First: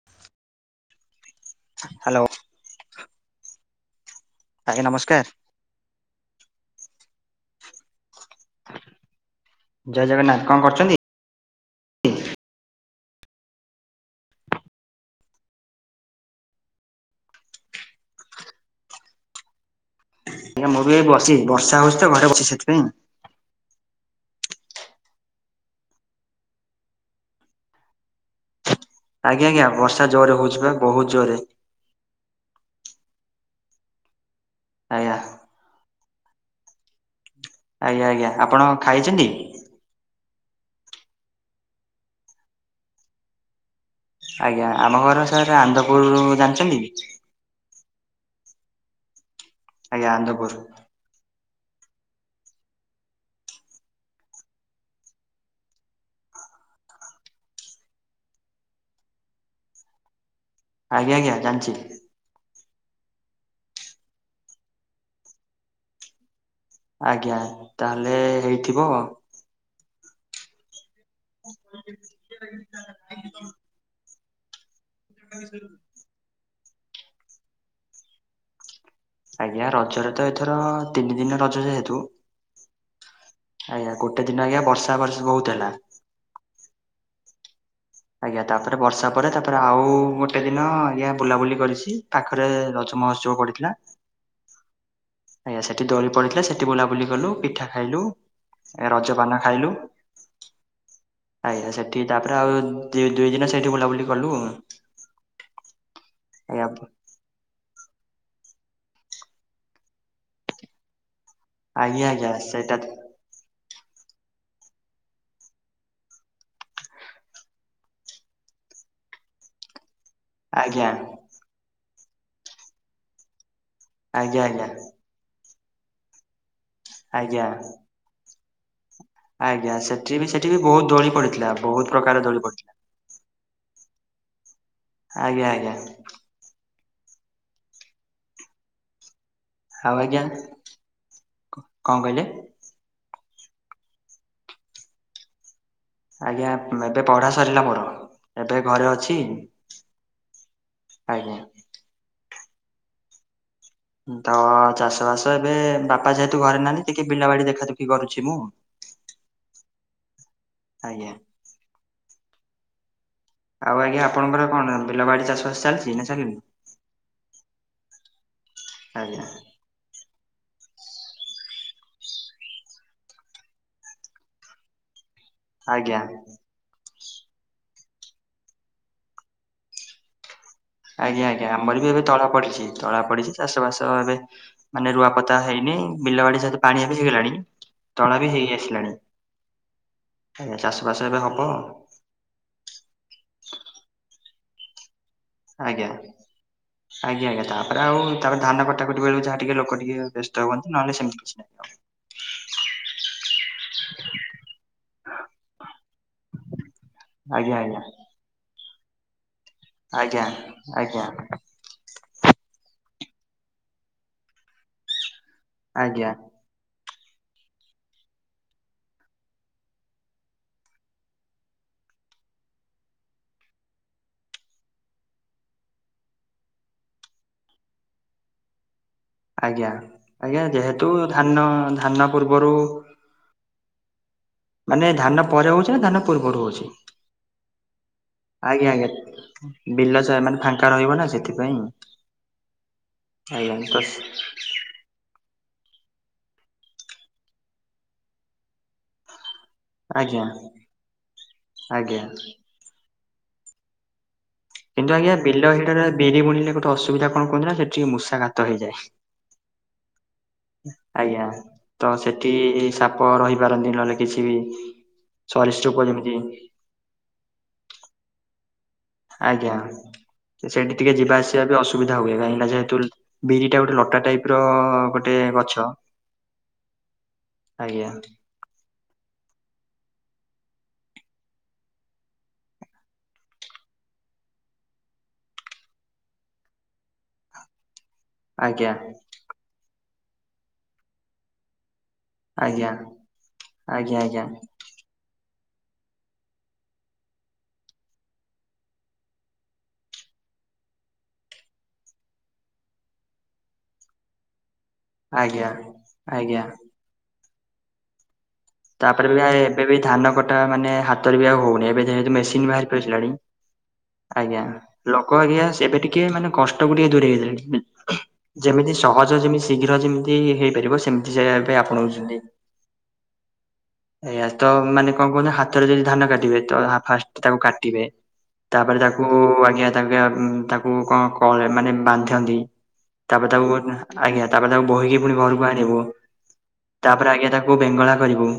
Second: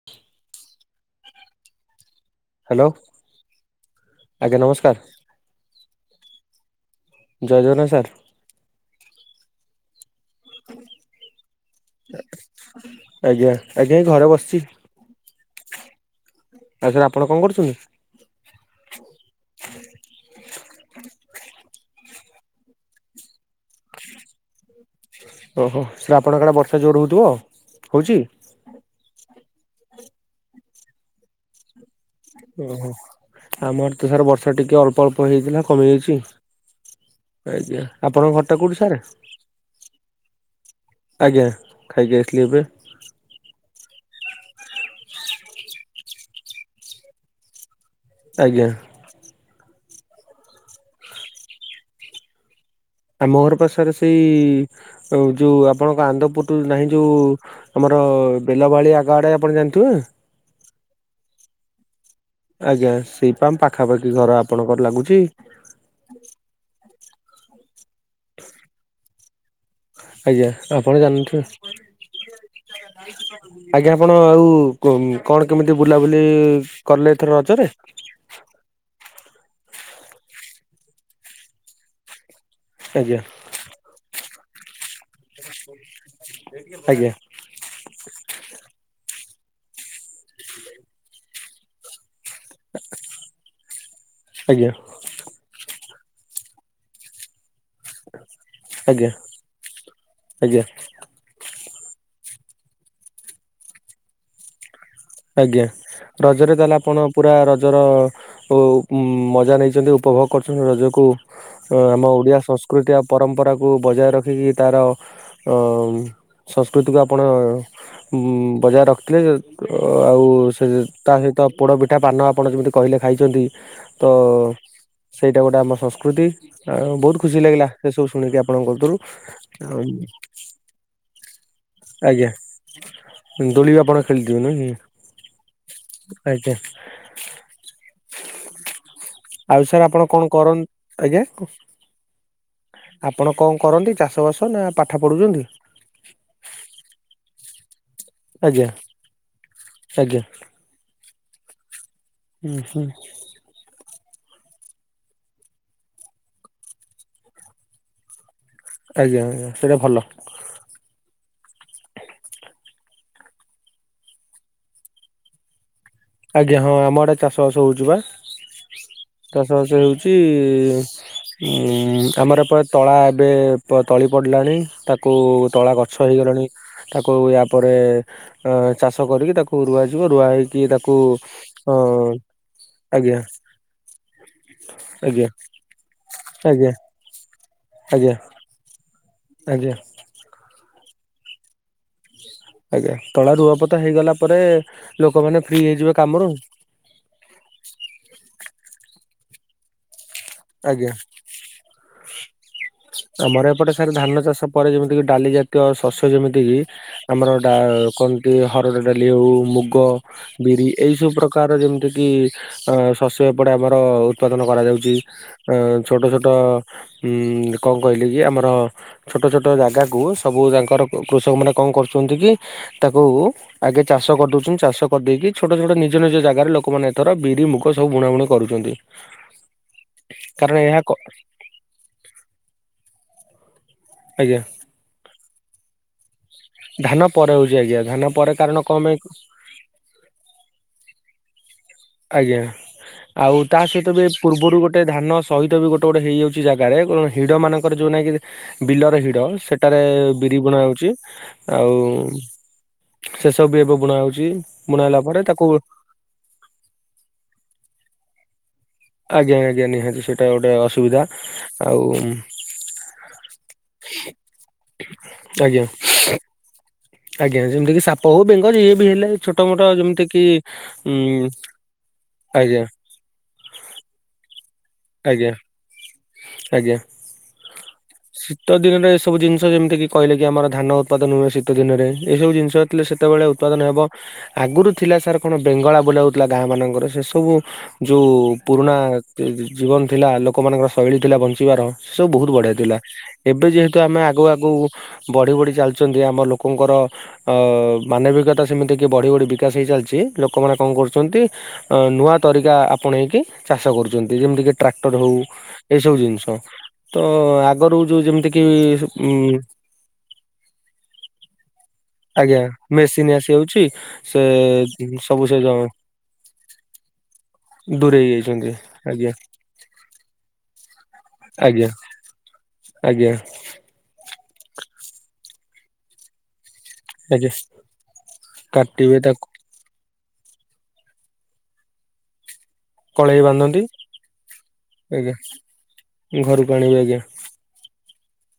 [inaudible] Hello. Hello. ଆଜ୍ଞା ନମସ୍କାର। ଜୟ ଜଗନ୍ନାଥ ସାର୍। ଜୟ ଜଗନ୍ନାଥ। କଣ କରୁଚନ୍ତି? ଆଜ୍ଞା। ଆଜ୍ଞା ଏଇ ଘରେ ବସିଚି। ସାର୍ ସାର୍ ଆପଣ କଣ କରୁଚନ୍ତି? ଆଜ୍ଞା ମୁଁ ବି ଏଇ ବସିଚି। ବର୍ଷା ହଉଚି ତ ଘରେ ବସିଚି ସେଥିପାଇଁ। ଓହୋ ସାର୍ ଆପଣଙ୍କ ଆଡେ ବର୍ଷା ଜୋର ହଉଥିବ ହଉଚି? ଆଜ୍ଞା, ଆଜ୍ଞା। ବର୍ଷା ଜୋରେ ହଉଚି ପା ବହୁତ୍ ଜୋରେ। ଓହୋ। ଆମ ଆଡେ ତ ସାରେ ବର୍ଷା ଟିକେ ଅଳ୍ପ ଆଜ୍ଞା। ଅଳ୍ପ ହେଇଥିଲା କମିଯାଇଚି। ଆଜ୍ଞା। ଆଜ୍ଞା ଆପଣଙ୍କ ଆପଣ ଘରଟା କୋଉଠି ସାରେ? ଖାଇଛନ୍ତି? ଆଜ୍ଞା। ଖାଇକି ଆସିଲି ଏବେ। ଆଜ୍ଞା। ଆମ ଘର ସାର୍ ଆନନ୍ଦପୁର ଜାଣିଚନ୍ତି? ଆଜ୍ଞା। ଆଜ୍ଞା ଆନନ୍ଦପୁର୍। ଆମ ଘର ପା ସାର୍ ସେଇ ଯୋଉ ଆପଣଙ୍କ ଆନନ୍ଦପୁରୁ ଠୁ ନାହିଁ ଯୋଉ ଆମର ବେଲବାଳି ଆଗ ଆଡେ ଆପଣ ଜାଣିଥିବେ? ଆଜ୍ଞା ଆଜ୍ଞା ଜାଣିଚି। ଆଜ୍ଞା। ସେଇପା ଆମ୍ ପାଖାପାଖି ଘର ଆପଣଙ୍କର ଲାଗୁଚି। ଆଜ୍ଞା। ତାହେଲେ ହେଇଥିବ। ଆଜ୍ଞା। ଆପଣ ଜାଣିନଥିବେ। ଆଜ୍ଞା ଆପଣ ଆଉ କଣ କେମିତି ବୁଲାବୁଲି କଲେ ଏଥର ରଜରେ? ଆଜ୍ଞା ରଜରେ ତ ଏଥର ତିନି ଦିନ ରଜ ଯେହେତୁ ଆଜ୍ଞା। ଆଜ୍ଞା ଗୋଟେ ଦିନ ଆଜ୍ଞା ବର୍ଷା ବର୍ଷି ବହୁତ୍ ହେଲା। ଆଜ୍ଞା। ଆଜ୍ଞା ତାପରେ ବର୍ଷା ପରେ ତାପରେ ଆଉ ଗୋଟେ ଦିନ ଆଜ୍ଞା ବୁଲାବୁଲି କରିଚି। ପାଖରେ ରଜ ମହୋତ୍ସବ ପଡିଥିଲା। ଆଜ୍ଞା। ଆଜ୍ଞା ସେଠିି ଦୋଳି ପଡିଥିଲା ସେଠି ବୁଲାବୁଲି କଲୁ। ପିଠା ଖାଇଲୁ। ଏ ଆଜ୍ଞା ରଜପାନ ଖାଇଲୁ। ଆଜ୍ଞା। ଆଜ୍ଞା ସେଠି ତାପରେ ଆଉ ଦୁ ଦୁଇ ଦିନ ସେଠି ବୁଲାବୁଲି କଲୁ। ଆଜ୍ଞା ରଜରେ ଆଜ୍ଞା ତାହେଲେ ଆପଣ ପୁରା ରଜର ଉ ଉଁ ମଜା ନେଇଚନ୍ତି ଉପଭୋଗ କରିଚନ୍ତି ରଜକୁ। ଆଜ୍ଞା ଆମ ଆଜ୍ଞା ଓଡିଆ ସେଇଟା ସଂସ୍କୃତି ଆଉ ପରମ୍ପରାକୁ ବଜାୟ ରଖିକି ତାର ଅମ୍ ସଂସ୍କୃତିକୁ ଆପଣ ଉଁ ବଜାୟ ରଖିଥିଲେ ଅ ଆଉ ସେ ଆଜ୍ଞା ତା ସହିତ ପୋଡ଼ ପିଠା ପାନ ଆପଣ ଯେମିତି କହିଲେ ଖାଇଚନ୍ତି ତ ଆଜ୍ଞା ଆଜ୍ଞା ସେଇଟା ଗୋଟେ ଆମ ସଂସ୍କୃତି। ଆଉ ବହୁତ୍ ଖୁସି ଆଜ୍ଞା ଲାଗିଲା ସେ ସବୁ ଶୁ ଶୁଣିକି ଆପଣଙ୍କ କତିିରୁ। ଆଜ୍ଞା। ସେଠି ବି ସେଠି ବି ବହୁତ୍ ଦୋଳି ପଡିଥିଲା। ବହୁତ୍ ଆଜ୍ଞା ଦୋଳି ବି ଆପଣ ଖେଳିଥିବେ ନୁହେଁ କି? ଆଜ୍ଞା ଆଜ୍ଞା। ଆଜ୍ଞା। ଆଉ ସାର୍ ଆପଣ କଣ କରନ୍ ଆଜ୍ଞା। କଣ କହିଲେ ଆପଣ କଣ କରନ୍ତି ଚାଷବାସ ନା ପାଠ ପଢୁଚନ୍ତି? ଆଜ୍ଞା ଏବେ ପଢା ସରିଲା ମୋର ଏବେ ଆଜ୍ଞା ଘରେ ଅଛି। ଆଜ୍ଞା ଆଜ୍ଞା। ହୁଁ ହୁଁ। ଧ ଚାଷବାସ ଏବେ ବାପା ଯେହେତୁ ଘରେ ନାହାନ୍ତି ଟିକେ ବିଲବାଡି ଦେଖାଦେଖି କରୁଛି ମୁଁ ଆଜ୍ଞା ସେଇରା ଭଲ। ଆଜ୍ଞା। ଆଉ ଆଜ୍ଞା ଆପଣଙ୍କର କଣ ବିଲବାଡି ଚାଷବାସ ଚାଲିଚି ନା ଚାଲିନି? ଆଜ୍ଞା ହଁ ଆମ ଆଡ଼େ ଚାଷବାସ ହଉଚି ବା ଆଜ୍ଞା ଚାଷବାସ ହଉଚି। ଉଁ ଆମର ଏପ ତଳା ଏବେ ତ ତଳି ପଡ଼ିଲାଣି ତାକୁ ତଳା ଆଜ୍ଞା ଗଛ ହେଇଗଲାଣି। ତାକୁ ୟାପରେ ଅ ଚାଷ କରିକି ତାକୁ ରୁଆଯିବ ରୁଆ ହେଇକି ତାକୁ ଆଜ୍ଞା ଆଜ୍ଞା ଅ ଆମର ବି ଏବେ ତଳା ପଡିଚି ତଳା ଆଜ୍ଞା ପଡିଚି ଚାଷବାସ ଏବେ ମାନେ ଆଜ୍ଞା ରୁଆପତା ହେଇନି ବିଲ ବାଡି ଯେହେତୁ ଆଜ୍ଞା ପାଣି ବି ହେଇଗଲାଣି ଆଜ୍ଞା ତଳା ବି ହେଇ ଆସିଲାଣି। ଆଜ୍ଞା। ଆଜ୍ଞା ଚାଷବାସ ଏବେ ହବ। ଆଜ୍ଞା ତଳା ରୁଆପୋତା ହେଇଗଲା ପରେ ଲୋକମାନେ ଫ୍ରି ଆଜ୍ଞା। ହେଇଯିବେ କାମରୁ। ଆଜ୍ଞା ଆଜ୍ଞା ତାପରେ ଆଉ ତାପରେ ଧାନ କଟାକଟି ବେଳୁକୁ ଯାହା ଟିକେ ଲୋକ ଟିକେ ବେସ୍ତ ହୁଅନ୍ତି ଆଜ୍ଞା ନହେଲେ ସେମିତି କିଛି ନାହିଁ। ଆମର ଏପଟେ ସାର୍ ଧାନ ଚାଷ ପରେ ଯେମିତି କି ଡାଲି ଜାତୀୟ ଶସ୍ୟ ଯେମିତି କିି ଆମର ଡା ଆଜ୍ଞା ଆଜ୍ଞା କୁହନ୍ତି ହରଡ ଡାଲି ଆଉ ମୁଗ ଆଜ୍ଞା ବିରି ଏଇ ଆଜ୍ଞା ସବୁ ପ୍ରକାର ଯେମିତି କି ଅ ଶସ୍ୟ ଏପଟେ ଆମର ଉତ୍ପାଦନ କରାଯାଉଚି। ଅ ଛୋଟ ଆଜ୍ଞା ଛୋଟ ଉଁ କଣ କହିଲେ କି ଆମର ଛୋଟ ଛୋଟ ଜାଗାକୁ ସବୁ ତାଙ୍କର କୁ କୃଷକମାନେ କଣ କରୁଚନ୍ତି କି ତାକୁ ଆଗେ ଚାଷ କରିଦଉଚନ୍ତି ଚାଷ କରିଦେଇକି ଛୋଟ ଛୋଟ ନିଜ ନିଜ ଜାଗାରେ ଲୋକମାନେ ଏଥର ବିରି ମୁଗ ସବୁ ବୁଣାବୁଣି କରୁଚନ୍ତି। ଆଜ୍ଞା ଆଜ୍ଞା ଯେହେତୁ କ ଧାନ ଧାନ ପୂର୍ବରୁ ଆଜ୍ଞା। ମାନେ ଧାନ ପରେ ହଉଚି ନା ଧାନ ପୂର୍ବୁରୁ ହଉଚି ଧାନ ପରେ ହଉଛି ଆଜ୍ଞା ଧାନ ପରେ କାରଣ ଆଜ୍ଞା କଣ ପାଇଁ ଆଜ୍ଞା।। ବିଲ ଚା ମାନେ ଫାଙ୍କା ରହିବ ନା ସେଥିପାଇଁ। ଆଜ୍ଞା ଆଉ ଆଜ୍ଞା ତା ତ ସହିତ ବି ପୂର୍ବୁରୁ ଗୋଟେ ଧାନ ସ ସହିତ ବି ଗୋଟେ ଗୋଟେ ହେଇଯାଉଚି ଜାଗାରେ ଗୋ ହିଡ଼ମାନଙ୍କର ଯୋଉ ନାଇଁ କି ବିଲରେ ହିଡ଼ ସେ ଟାରେ ଆଜ୍ଞା ବିରି ବୁଣାହଉଚି ଆଉ ଆଜ୍ଞା ସେ ସବୁ ବି ଏବେ ବୁଣାହଉଚି। କିନ୍ତୁ ଆଜ୍ଞା ବିଲ ହିଡରେ ବିରି ବୁଣିଲେ ଗୋଟେ ଅସୁବିଧା କଣ କୁ ନା ସେଠି ମୂଷାଘାତ ଆଜ୍ଞା ଆଜ୍ଞା ନିହାତି ସେଇଟା ଗୋଟେ ହେଇଯାଏ। ଅସୁବିଧା ଆଜ୍ଞା ଆଉ ତ ସେଠି ସାପ ରହିପାରନ୍ତି ନହେଲେ କିଛି ବି ଆଜ୍ଞା ସରିଷ୍ଟ ପୁଅ ଯେମିତି ଆଜ୍ଞା ଯେମିତି କି ସିପ୍ କୋଉ ବେଙ୍ଗ ଯିଏ ବି ହେଲେ ଛୋଟ ଆଜ୍ଞା ମୋଟ ଯେମିତି କି ସେଇଠି ଟିକେ ଉଁ ଯିବା ଆଜ୍ଞା। ବିରି ଟା ଗୋଟେ ଲଟା ଟାଇପ ର ଗୋଟେ ଆଜ୍ଞା ଗଛ ଆଜ୍ଞା। ଆଜ୍ଞା ଶୀତ ଦିନରେ ଏସବୁ ଜିନିଷ ଯେମିତି କିି କହିଲେ କି ଆମର ଧାନ ଉତ୍ପାଦନ ହୁଏ ଶୀତ ଦିନରେ ଏଇସବୁ ଜିନିଷ ଥିଲେ ସେତେବେଳେ ଉତ୍ପାଦନ ହେବ। ଆଗରୁ ଥିଲା ସାର୍ କଣ ବେଙ୍ଗଳା ବୁଲା ହଉଥିଲା ଗାଁ ମାନଙ୍କର ସେ ସବୁ ଯେଉଁ ଆଜ୍ଞା ପୁରୁଣା ଜୀବନ ଥିଲା ଲୋକମାନଙ୍କର ଶୈଳୀ ଥିଲା ବଞ୍ଚିବାର ସେ ସବୁ ବହୁତ ବଢିଆ ଆଜ୍ଞା ଥିଲା ଏବେ ଯେହେତୁ ଆଜ୍ଞା ଆମେ ଆଗୁ ଆଜ୍ଞା ଆଗକୁ ବଢି ବଢି ଚାଲିଛନ୍ତି ଆମ ଲୋକଙ୍କର ଅ ମାନବିକତା ସେମିତି କି ବଢି ବଢି ବିକାଶ ହେଇ ଚାଲିଛି ଲୋକମାନେ କଣ କରୁଛନ୍ତି। ଅ ନୂଆ ତରିକା ଆପଣେକି ଚାଷ କରୁଚନ୍ତି ଯେମିତି କି ଟ୍ରାକ୍ଟର ହଉ ଆଜ୍ଞା ଏଇସବୁ ଜିନିଷ ଆଜ୍ଞା ତ ଆଗରୁ ଯୋଉ ଯେମତି ତାପରେ ବି ଆ ଏବେ ବି ଧାନ କଟା ମାନେ ହାତରେ ବି ଆଉ ହଉନି ଏବେ ଯେହତୁ ଆଜ୍ଞା ମେସିନ୍ ବାହାରି ମେସିନ ପରିସଲାଡି ଆସିଯାଉଛି। ସେ ଆଜ୍ଞା ଲୋକ ସବୁ ସେ ଆଜ୍ଞା ସେବେ ଟିକେ ମାନେ କଷ୍ଟ କୁ ଟିକେ ଦୂରେଇଗି ଲେଣି ଦୂରେଇ ଯାଇଛନ୍ତି ଯେମିତି ଆଜ୍ଞା ସହଜ ଯେମି ଶୀଘ୍ର ଯେମି ହେ ହେଇପାରିବ ସେମିତି ଯାଗା ପାଇଁ ଆଜ୍ଞା ଆପଣଉଛନ୍ତି। ଆଜ୍ଞା। ଆୟା ତ ମାନେ କଁ କହୁନ ହାତରେ ଯଦି ଧାନ କାଟିବେ ତଧା ଫାଷ୍ଟ ଆଜ୍ଞା ତାକୁ କାଟିବେ ତାପରେ ତାକୁ ଆଜ୍ଞା [unintelligible] ଉମ ତାକୁ କଁ କରେ ମାନେ ବାନ୍ଧିନ୍ତି କଳେଇ ତାପରେ ତାକୁ ବାନ୍ଧନ୍ତି ଆଜ୍ଞା ତାପରେ ତାକୁ ବହିକି ଆଜ୍ଞା ପୁଣି ଘରକୁ ଆଣିବୁ ଘରକୁ ଆଣିବେ ତାପରେ ଆଜ୍ଞା ତା କୁ ବେଙ୍ଗଳା କରିବୁ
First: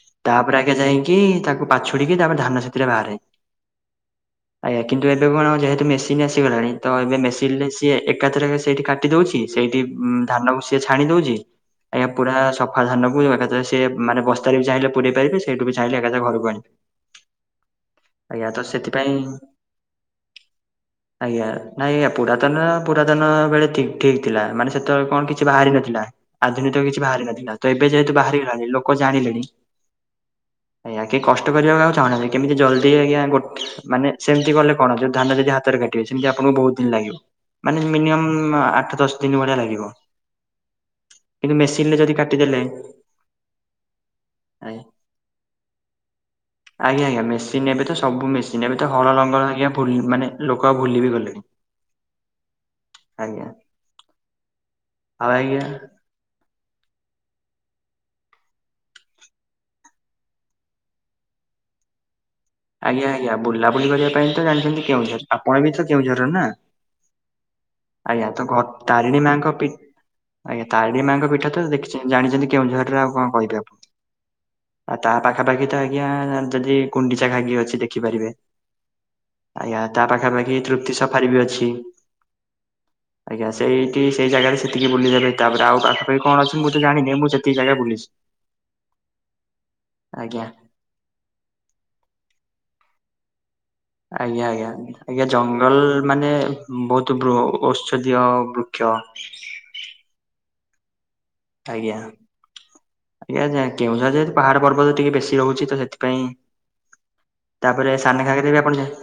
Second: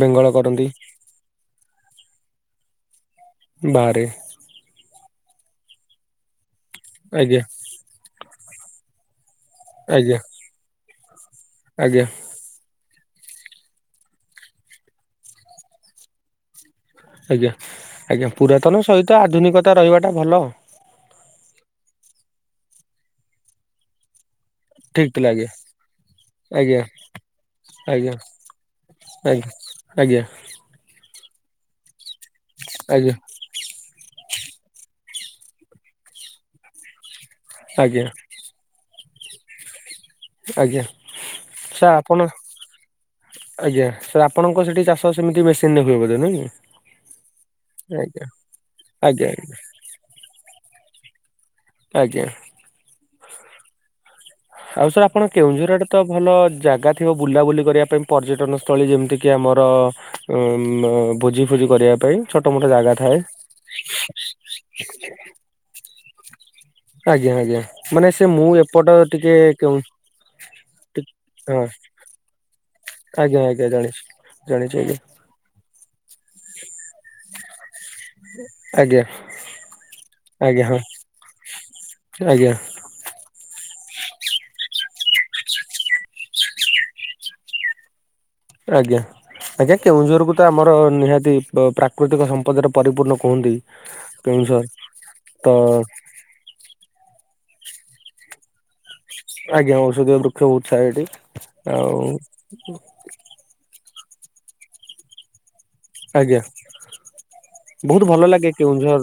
ବେଙ୍ଗଳ ତାପରେ କରନ୍ତି ଆଗେ ଯାଇକି ତାକୁ ପାଛୁଡିକି ତାପ ଧାନ ସେଥିରେ ବାହାରେ। ବାରେ ଆଜ୍ଞା କିନ୍ତୁ ଏବେ କଣ ଯେହେତୁ ମେସିନ ଆସିଗଲାଣି ତ ଏବେ ଆଜ୍ଞା ମେସିନଲେ ସିଏ ଏକାଥରକ ସେଇଠି କାଟ ଟିଦୋଉଚି ସେଇଠି ଆଜ୍ଞା ଉମ ଧାନକୁ ସିଏ ଛାଣି ଦଉଚି ଆଜ୍ଞା ପୁରା ସଫା ଧାନକୁ ଏକାଥରେ ସିଏ ମାନେ ବସ୍ତାରେ ବି ଚାହିଁଲେ ପୁରେଇ ପାରିବେ ସେଇଠୁ ବି ଚାହିଁଲେ ଏକାଥ ଘକୁ ଆଣି ଆଜ୍ଞା ଆଜ୍ଞା ପୁରାତନ ସେଥିପାଇଁ ସହିତ ଆଧୁନିକତା ରହିବାଟା ଭଲ। ଆଜ୍ଞା ନାଇ ପୁରାତନ ପୁରାତନ ବେଳେ ଠି ଠିକ ଥିଲା ମାନେ ସେତବେଳେ ଠିକ ଥିଲା କଣ କିଛି ଆଜ୍ଞା ବାହାରି ନଥିଲା ଆଜ୍ଞା ଆଧୁନିତ କିଛି ବାହାରି ନଥିଲା ତ ଏବେ ଆଜ୍ଞା ଯେହେତୁ ବାହାରଗଲାନି ଲୋ ଜାଣିଲେଣି ଆଜ୍ଞା ଆୟା କେ କଷ୍ଟ କରିବାକୁ ଆଉ ଚାହୁଁନାହାନ୍ତି କେମିତି ଜଲଦି ଆଜ୍ଞା ଗୋ ମାନେ ସେମିତି କଲେ କଣ ଯଉ ଧାନ ଯଦି ହାତରେ କାଟିବେ ସେମିତି ଆପଣଙ୍କୁ ବହୁତ ଦିନ ଲାଗିବ। ମାନେ ଆଜ୍ଞା ଆଜ୍ଞା ମିନିମମ୍ ଆଠ ଦଶ ଦିନ ଭଳିଆ ଲାଗିବ। ଆଜ୍ଞା କିନ୍ତୁ ମେସିନ ସାର୍ ରେ ଯଦି ଆପଣ କାଟିଦେଲେ ଆଜ୍ଞା ସାର୍ ଆପଣଙ୍କ ଆଜ୍ଞା ସେଠି ଚାଷ ସେମିତି ମେସିନରେ ହୁଏବ ବୋଧେ ନାଇଁ? ଆଜ୍ଞା ଆଜ୍ଞା ମେସିନ୍ ଏବେ ତ କି ଆଜ୍ଞା ସବୁେସିନ୍ ଏବେ ତ ହଳ ଲଙ୍ଗଳ ଆଜ୍ଞା ଭୁଲ ମାନେ ଲୋକ ଆଉ ଭୁଲି ବିି ଗଲେଣି। ଆଜ୍ଞା। ଆଜ୍ଞା। ଆଉ ! ! ଆଜ୍ଞା ! ! ! ! ! ! ! ! ଭଲ ଜାଗା ଥିବ ବୁଲାବୁଲି କରିବା ପାଇଁ ପର୍ଯ୍ୟଟନ ସ୍ଥଳୀ ଯେମିତିକି ଆମର ଉମ ମ ଭୋଜି ଫୋଜି କରିବା ପାଇଁ ଛୋଟ ମୋଟ ଜାଗା ଆଜ୍ଞା ଥାଏ। ଆଜ୍ଞା ବୁଲାବୁଲି କରିବା ପାଇଁ ତ ଜାଣିଛନ୍ତି କେଉଁଝର ପାଟଣା ବି ତ କେଉଁଝର ନା। ଆଜ୍ଞା ଆଜ୍ଞା ମାନେ ଆଜ୍ଞା ସେ ତ ମୁଁ ଘ ଏପଟ ତାରିଣୀ ଟିକେ ମାଙ୍କ ପି କେଉ ଆଜ୍ଞା ତାରିଣୀ ମାଆଙ୍କ ପୀଠ ତ ଦେଖିଚି ଜାଣିଛନ୍ତି କେଉଁଝରରେ ଆଉ କଁ କହିବ ଆପ ଜଣିଚି ଆଜ୍ଞା। ପାଖାପାଖି ତ ଆଜ୍ଞା ଯଦି କୁଣ୍ଡିଚା ଘାଗି ଅଛି ଦେଖିପାରିବେ। ଆଜ୍ଞା ଆଜ୍ଞା ତା ପାଖାପାଖି ଆଜ୍ଞା ହଁ ତୃପ୍ତି ସଫାରି ବି ଅଛି। ଆଜ୍ଞା। ଆଜ୍ଞା ସେଇଠି ସେଇ ଜାଗାରେ ସେତିକି ବୁଲିବାରେ ତାପରେ ଆଉ ପାଖାପାଖି କଣ ଅଛି ମୁଁ ତ ଜାଣିନି ମୁଁ ସେତିକି ଜାଗା ବୁଲିଚି। ଆଜ୍ଞା ଆଜ୍ଞା କେଉଁଝର ବିତ ଆମ ଓଃ ନିହାତି ପ ପ୍ରାକୃତିକ ସମ୍ପଦରେ ପରିପୂର୍ଣ୍ଣ କୁହନ୍ତି। ଆଜ୍ଞା କେଉଁଝର ଆଜ୍ଞା ଆଜ୍ଞା ତ ଜଙ୍ଗଲ୍ ମାନେ ବହୁତ ବ୍ରୋ ଔଷଧୀୟ ବୃକ୍ଷ ଆଜ୍ଞା ଔଷଧୀୟ ବୃକ୍ଷ ବୁଛା ଏଠି। ଆଜ୍ଞା ଆଉ ଆୟା ଯା କେଉଁଝର ଯେହେତୁ ପାହାଡ ପର୍ବତ ଟିକେ ବେଶୀ ରହୁଛି ତ ସେଥି ଆଜ୍ଞା ବହୁତ୍ ସାନ ଭଲ ଘାଗରା ଲାଗେ ବି ଆପଣ ଯା କେଉଁଝର।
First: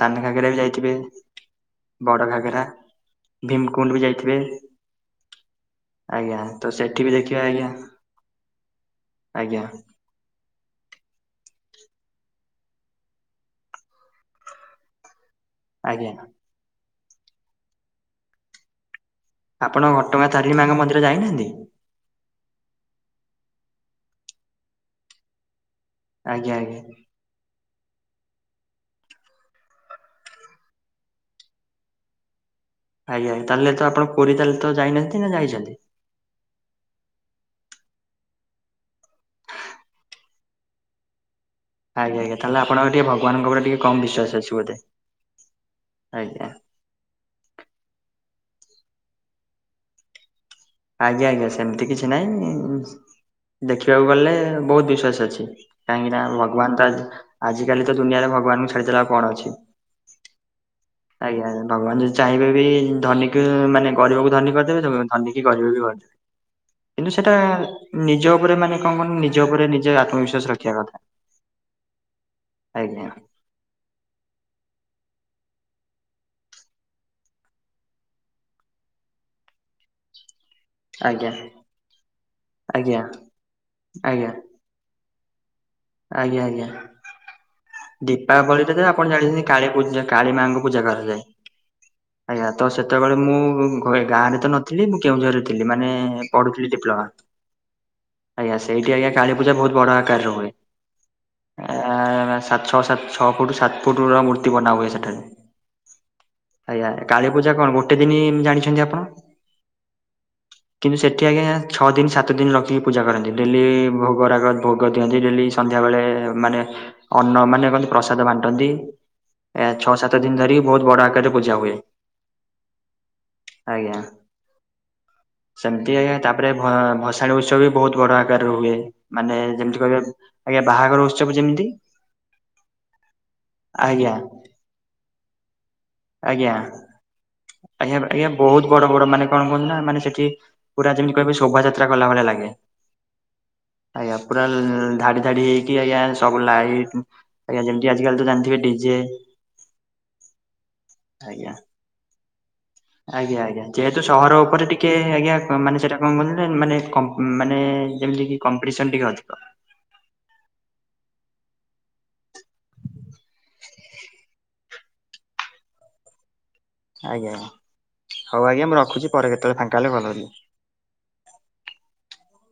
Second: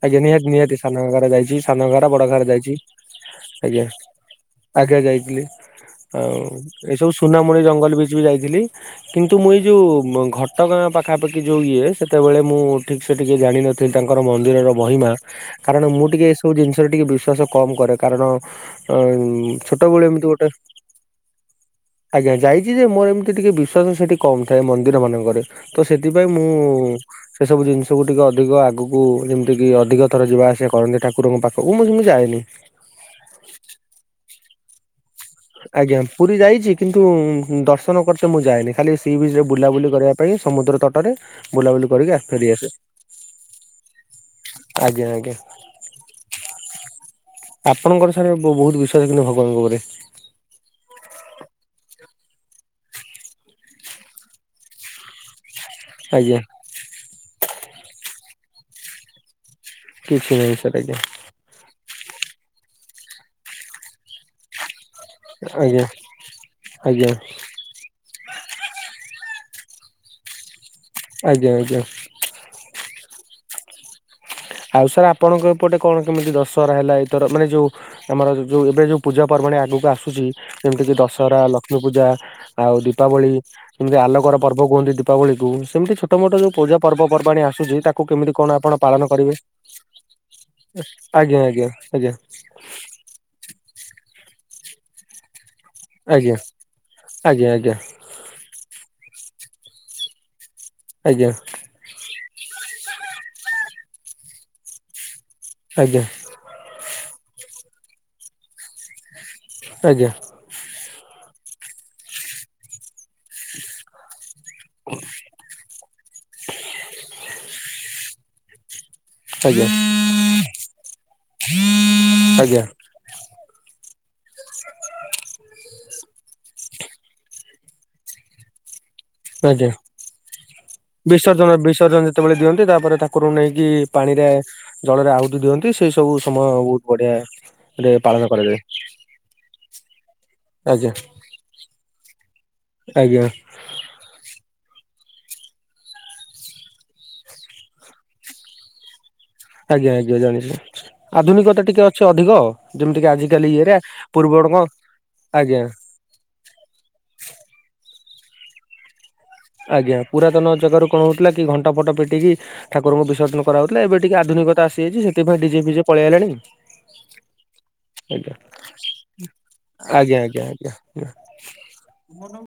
ସାନ ଆଜ୍ଞା ଘାଗରା ନିହାତି ବି ନିହାତି ଯାଇଥିବେ ସାନ ଘାଗର ଯାଇଚି। ସାନ ଘାଗର ବଡ଼ ବଡ ଘାଗର ଘାଗରା ଯାଇଚି। ଆଜ୍ଞା ଭୀମକୁଣ୍ଡ ବି ଯାଇଥିବେ ଆଜ୍ଞା ଯାଇଥିଲି ଆଉ ଆଜ୍ଞା ତୋସ୍ ଏସବୁ ସୁନାମୁଣି ଜଙ୍ଗଲ ଭିତରକୁ ଯାଇଥିଲି କିନ୍ତୁ ମୁଁ ଏଇ ଆଜ୍ଞା ଯୋଉ ଘଟଗାଁ ପା ତା ପ୍ରତି ଯୋଉ ଇଏ ସେତେବେଳେ ମୁଁ ଠିକ୍ ସେ ଟିକେ ଜାଣିନଥିଲି ତାଙ୍କର ମନ୍ଦିରର ମହିମା। କାରଣ ମୁଁ ଆଜ୍ଞା। ଟିକେ ଏସବୁ ଜିନିଷରେ ଟିକେ ବିଶ୍ଵାସ କମ୍ କରେ କାରଣ ଉଁ ଆପଣ ଘଟଗାଁ ତାରିଣୀ ମାଆଙ୍କ ମନ୍ଦିର ଯାଇଛନ୍ତି? ଆଜ୍ଞା ଯାଇଛି ଯେ ମୋର ଏମିତି ଟିକେ ବିଶ୍ୱାସ ସେଇଟି କମ୍ ଥାଏ ମନ୍ଦିର ମାନଙ୍କରେ। ତ ସେଥିପାଇଁ ମୁଁ ଆଜ୍ଞା ଆଜ୍ଞା ଏସବୁ ଜିନିଷକୁ ଟିକେ ଅଧିକ ଆଗକୁ ଯେମିତିକି ଅଧିକ ଥର ଯିବା ଆସିବା କରନ୍ତି ଠାକୁରଙ୍କ ପାଖକୁ ମୁଁ କିନ୍ତୁ ଯାଏନି। ଆଜ୍ଞା ତାହେଲେ ତ ଆପଣ ପୁରୀ ତାହେଲେ ତ ଯାଇନାହାନ୍ତୀ? ଆଜ୍ଞାମ୍। ପୁରୀ ଯାଇଛି କିନ୍ତୁ ଦର୍ଶନ କରିତେ ମୁଁ ଯାଏନି ଖାଲି ସି ବିଚ୍ ରେ ବୁଲାବୁଲି କରିବା ପାଇଁ ସମୁଦ୍ର ତଟ କରେ ବୁଲାବୁଲି କରିକି ଆଜ୍ଞା ଆସି ଆଜ୍ଞା ତାହେଲେ ଫେରିଆସେ ଆପଣଙ୍କର ଟିକେ ଭଗବାନଙ୍କ ଉପରେ ଟିକେ କମ୍ ବିଶ୍ୱାସ ଅଛି ବୋଧେ ଆଜ୍ଞା ଆଜ୍ଞା ଆଜ୍ଞା। ଆପଣଙ୍କର ସାଡେ ବହୁତ୍ ବିଶ୍ଵାସ କିନ୍ତୁ ଭଗବାନଙ୍କ ଉପରେ। ଆଜ୍ଞା ଆଜ୍ଞା ସେମିତି କିଛି ନାଇଁ ଦେଖିବାକୁ ଗଲେ ବହୁତ ବିଶ୍ଵାସ ଅଛି। କାହିଁକି ନା ଆଜ୍ଞା ଭଗବାନ ତା ଆଜିକାଲି ତ ଦୁନିଆରେ ଭଗବାନଙ୍କୁ ଛାଡ଼ିଦେଲେ ଆଉ କଣ ଅଛି। କିଛି ନାହିଁ ସେଟା କି ଆଜ୍ଞା। ଆଜ୍ଞା ଭଗବାନ ଯଦି ଚାହିଁବେ ବି ଧନୀକୁ ମାନେ ଗରିବକୁ ଧନୀ କରିଦେବେ ଧନିକି ଗରିିବ ବି ଆଜ୍ଞା କରିଦେବେ ଆଜ୍ଞା କିନ୍ତୁ ସେଟା ନିଜ ଉପରେ ମାନେ କଣ କୁଅନି ନିଜ ଉପରେ ନିଜେ ଆତ୍ମବିଶ୍ୱାସ ରଖିବା କଥା। ଆଜ୍ଞା ଆଜ୍ଞା। ଆଜ୍ଞା। ଆଉ ସାର୍ ଆପଣଙ୍କ ଏପଟେ କଣ କେମିତି ଦଶହରା ହେଲା ଏଇଥର ମାନେ ଯୋଉ ତମର ଯୋଉ ଏବେ ଯୋଉ ପୂଜା ପର୍ବାଣୀ ଆଗକୁ ଆସୁଛି? ଯେମିତି ଜି ଆଜ୍ଞା ଦଶହରା ଲକ୍ଷ୍ମୀ ପୂଜା ଆଉ ଆଜ୍ଞା ଦୀପାବଳି ଏମିତି ଆଜ୍ଞା ଆଲୋକର ପର୍ବ କୁହନ୍ତି ଦୀପାବଳିକୁ ସେମିତି ଛୋଟମୋଟ ଆଜ୍ଞା ଯୋଉ ଆଜ୍ଞା ପୂଜା ପର୍ବାଣି ଆସୁଛି ତାକୁ କେମିତି କଣ ଦୀପାବଳିରେ ଆପଣ ତ ପାଳନ କରିବେ? ଜାଣିଛନ୍ତି କାଳୀ ପୂଜା କାଳୀ ମାଙ୍କୁ ପୂଜା କରାଯାଏ ଆଜ୍ଞା ଆଜ୍ଞା ଆଜ୍ଞା। ତ ସେତେବେଳେ ମୁଁ ଘ ଗାଁରେ ତ ନଥିଲି ମୁଁ କେଉଁଝରରେ ଥିଲି ମାନେ ଆଜ୍ଞା ପଢୁଥିଲି ଡିପ୍ଲୋମା। ଆଜ୍ଞା ଆଜ୍ଞା ଆଜ୍ଞା ସେଇଟି ଆଜ୍ଞା କାଳି ପୂଜା ବହୁତ୍ ବଡ଼ ଆକାରରେ ହୁଏ। ଆଜ୍ଞା। ଆଁ ସାତ ଛଅ ସାତ ଛଅ ଫୁଟ ସାତ ଫୁଟ ର ମୂର୍ତ୍ତି ବନା ହୁଏ ସେଠାରେ। ଆଜ୍ଞା। ଆଜ୍ଞା କାଳୀପୂଜା କଣ ଗୋଟେ ଦିନି ଜାଣିଛନ୍ତି ଆପଣ? ଆଜ୍ଞା। କିନ୍ତୁ ସେଠି ଆଜ୍ଞା ଛଅ ଦିନି ସାତ ଦିନି ରଖିକି ପୂଜା କରନ୍ତି ଡେଲି ଭୋ ଭୋଗରାଗ ଭୋଗ ଦିଅନ୍ତି ଡେଲି ସନ୍ଧ୍ୟା ବେଳେ ମାନେ ଅନ୍ନ ମାନେ ମାନେ ମାନେ ପ୍ରସାଦ ବାଣ୍ଟନ୍ତି। ଆଜ୍ଞା ଆ ଛଅ ସାତ ଦିନ ଧରି ବହୁତ ବଡ଼ ଆକାରରେ ପୂଜା ହୁଏ। ଆଜ୍ଞା ଆଜ୍ଞା ସେମତି ଆଜ୍ଞା ତାପରେ ଭସାଣୀ ଉତ୍ସବ ବି ବହୁତ ବଡ ଆକାରରେ ହୁଏ ମାନେ ଆଜ୍ଞା ଯେମିତି କହିବେ ଆଜ୍ଞା ବାହାଘର ଉତ୍ସବ ବିସର୍ଜନ ଯେମିତି ବିସର୍ଜନ ଯେତେବେଳେ ଦିଅନ୍ତି ତାପରେ ଠାକୁରଙ୍କୁ ନେଇକି ଆଜ୍ଞା ପାଣି ରେ ଜଳରେ ଆହୁରି ଦିଅନ୍ତି ସେଇ ସବୁ ସମୟ ଆଜ୍ଞା ବହୁତ ବଢିଆ। ରେ ଆଜ୍ଞା ପାଳନ ଆଜ୍ଞା କରାଯାଏ ବହୁତ ବଡ ବଡ ମାନେ କଣ କୁୁ ନା ମାନେ ସେଠି ଆଜ୍ଞା ପୁରା ଯେମିତି ଶୋଭାଯାତ୍ରା କଲା ଭଳିଆ ଲାଗେ। ଆଜ୍ଞା। ଆଜ୍ଞା ପୁରା ଧା ଡି ହେଇକି ଆଜ୍ଞା ସବୁ ଲାଇଟ୍ ଆଜ୍ଞା ଯେମତି ଆଜି କାଲି ତ ଜାଣିଥିବେ ଡିଜେ। ଆଜ୍ଞା ଆଜ୍ଞା ଜାଣିଛି। ଆଜ୍ଞା ଆଧୁନିକତା ଟିକେ ଅଛି ଅଧିକ ଯେମିତିକି ଆଜ୍ଞା ଆଜିିକାଲି ଆଜ୍ଞା ଇଏରେ ଯେହେତୁ ସହର ଉପରେ ପୂର୍ବରଙ୍କ ଟିକେ ଆଜ୍ଞା ମାନେ ସେଟା କଣ କ ମାନେ ମାନେ ଯେମିତିକି କମ୍ପିଟିସନ ଟିକେ ଅଧିକ। ଆଜ୍ଞା ପୁରାତନ ଜାଗାରୁ କଣ ହଉଥିଲା କି ଘଣ୍ଟ ଫଟ ପିଟିକି ଠାକୁରଙ୍କୁ ବିସର୍ଜନ କରାହଉଥିଲା, ଏବେ ଟିକେ ଆଧୁନିକତା ଆସିଯାଇଛି, ସେଥିପାଇଁ ଡିଜେ ଫିଜେ କରାଗଲାଣି। ଆଜ୍ଞା, ହଉ ଆଜ୍ଞା ମୁଁ ରଖୁଛି, ପରେ କେତେବେଳେ ଫାଙ୍କା ହେଲେ କଲ ଆଜ୍ଞା କରିବି। ଆଜ୍ଞା [unintelligible]